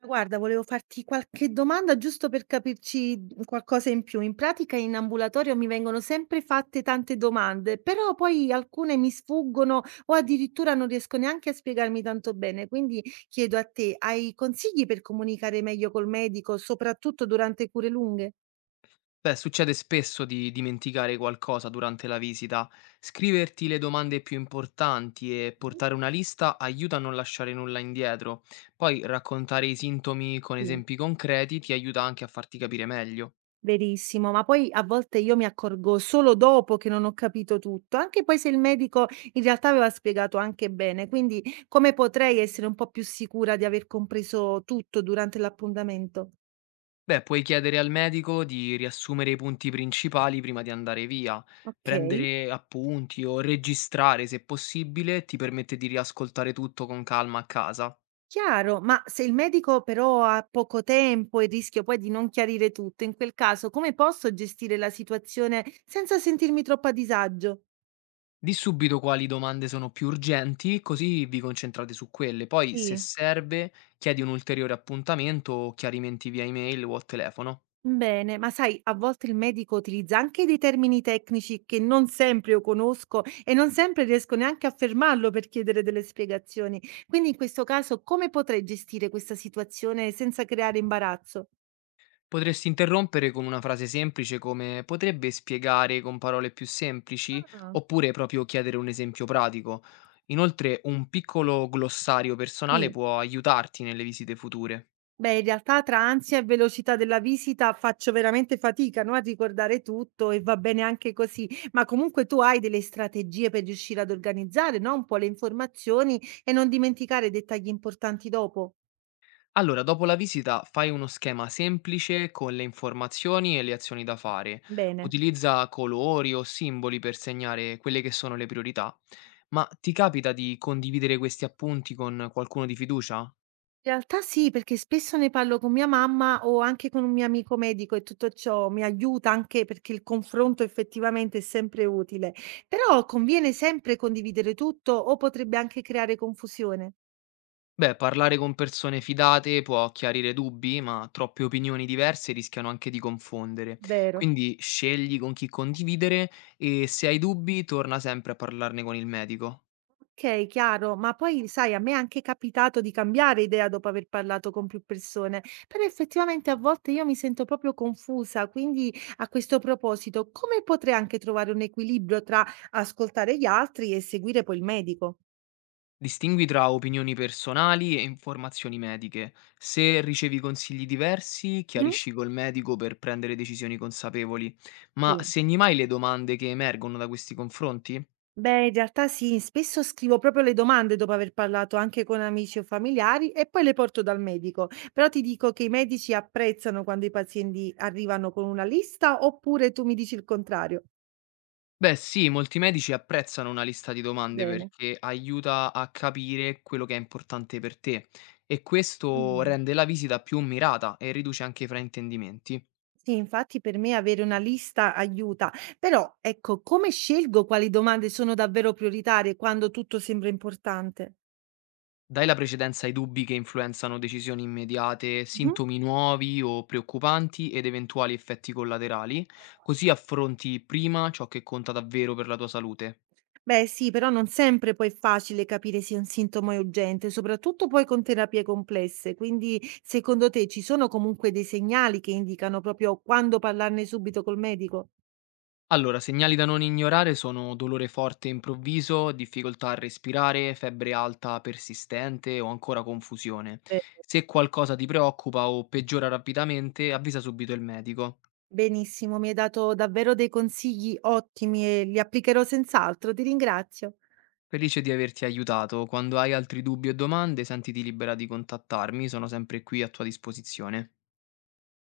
Allora, guarda, volevo farti qualche domanda giusto per capirci qualcosa in più. In pratica in ambulatorio mi vengono sempre fatte tante domande, però poi alcune mi sfuggono o addirittura non riesco neanche a spiegarmi tanto bene. Quindi chiedo a te, hai consigli per comunicare meglio col medico, soprattutto durante cure lunghe? Beh, succede spesso di dimenticare qualcosa durante la visita. Scriverti le domande più importanti e portare una lista aiuta a non lasciare nulla indietro. Poi raccontare i sintomi con Sì. esempi concreti ti aiuta anche a farti capire meglio. Verissimo, ma poi a volte io mi accorgo solo dopo che non ho capito tutto, anche poi se il medico in realtà aveva spiegato anche bene, quindi come potrei essere un po' più sicura di aver compreso tutto durante l'appuntamento? Beh, puoi chiedere al medico di riassumere i punti principali prima di andare via. Ok, Prendere appunti o registrare se possibile ti permette di riascoltare tutto con calma a casa. chiaro, ma se il medico però ha poco tempo e rischio poi di non chiarire tutto, in quel caso come posso gestire la situazione senza sentirmi troppo a disagio? Di subito quali domande sono più urgenti, così vi concentrate su quelle. Poi, se Sì. serve, chiedi un ulteriore appuntamento o chiarimenti via email o al telefono. Bene, ma sai, a volte il medico utilizza anche dei termini tecnici che non sempre io conosco e non sempre riesco neanche a fermarlo per chiedere delle spiegazioni. Quindi in questo caso come potrei gestire questa situazione senza creare imbarazzo? Potresti interrompere con una frase semplice come potrebbe spiegare con parole più semplici, Ah, oppure proprio chiedere un esempio pratico. Inoltre, un piccolo glossario personale sì. può aiutarti nelle visite future. Beh, in realtà tra ansia e velocità della visita faccio veramente fatica, no, a ricordare tutto e va bene anche così, ma comunque tu hai delle strategie per riuscire ad organizzare, no, un po' le informazioni e non dimenticare dettagli importanti dopo. Allora, dopo la visita fai uno schema semplice con le informazioni e le azioni da fare. Bene. Utilizza colori o simboli per segnare quelle che sono le priorità. Ma ti capita di condividere questi appunti con qualcuno di fiducia? In realtà sì, perché spesso ne parlo con mia mamma o anche con un mio amico medico e tutto ciò mi aiuta anche perché il confronto effettivamente è sempre utile. Però conviene sempre condividere tutto o potrebbe anche creare confusione. Beh, parlare con persone fidate può chiarire dubbi, ma troppe opinioni diverse rischiano anche di confondere. Vero. Quindi scegli con chi condividere e se hai dubbi torna sempre a parlarne con il medico. Ok, chiaro, ma poi sai, a me è anche capitato di cambiare idea dopo aver parlato con più persone, però effettivamente a volte io mi sento proprio confusa, quindi a questo proposito, come potrei anche trovare un equilibrio tra ascoltare gli altri e seguire poi il medico? Distingui tra opinioni personali e informazioni mediche. Se ricevi consigli diversi, chiarisci col medico per prendere decisioni consapevoli. Ma Sì. segni mai le domande che emergono da questi confronti? Beh, in realtà sì, spesso scrivo proprio le domande dopo aver parlato anche con amici o familiari e poi le porto dal medico. Però ti dico che i medici apprezzano quando i pazienti arrivano con una lista oppure tu mi dici il contrario. Beh, sì, molti medici apprezzano una lista di domande Bene. perché aiuta a capire quello che è importante per te e questo Mm. rende la visita più mirata e riduce anche i fraintendimenti. Sì, infatti per me avere una lista aiuta, però ecco, come scelgo quali domande sono davvero prioritarie quando tutto sembra importante? Dai la precedenza ai dubbi che influenzano decisioni immediate, Mhm. sintomi nuovi o preoccupanti ed eventuali effetti collaterali, così affronti prima ciò che conta davvero per la tua salute. Beh sì, però non sempre poi è facile capire se un sintomo è urgente, soprattutto poi con terapie complesse. Quindi, secondo te ci sono comunque dei segnali che indicano proprio quando parlarne subito col medico? Allora, segnali da non ignorare sono dolore forte e improvviso, difficoltà a respirare, febbre alta persistente o ancora confusione. Beh, Se qualcosa ti preoccupa o peggiora rapidamente, avvisa subito il medico. benissimo, mi hai dato davvero dei consigli ottimi e li applicherò senz'altro. Ti ringrazio. Felice di averti aiutato. Quando hai altri dubbi o domande, sentiti libera di contattarmi, sono sempre qui a tua disposizione.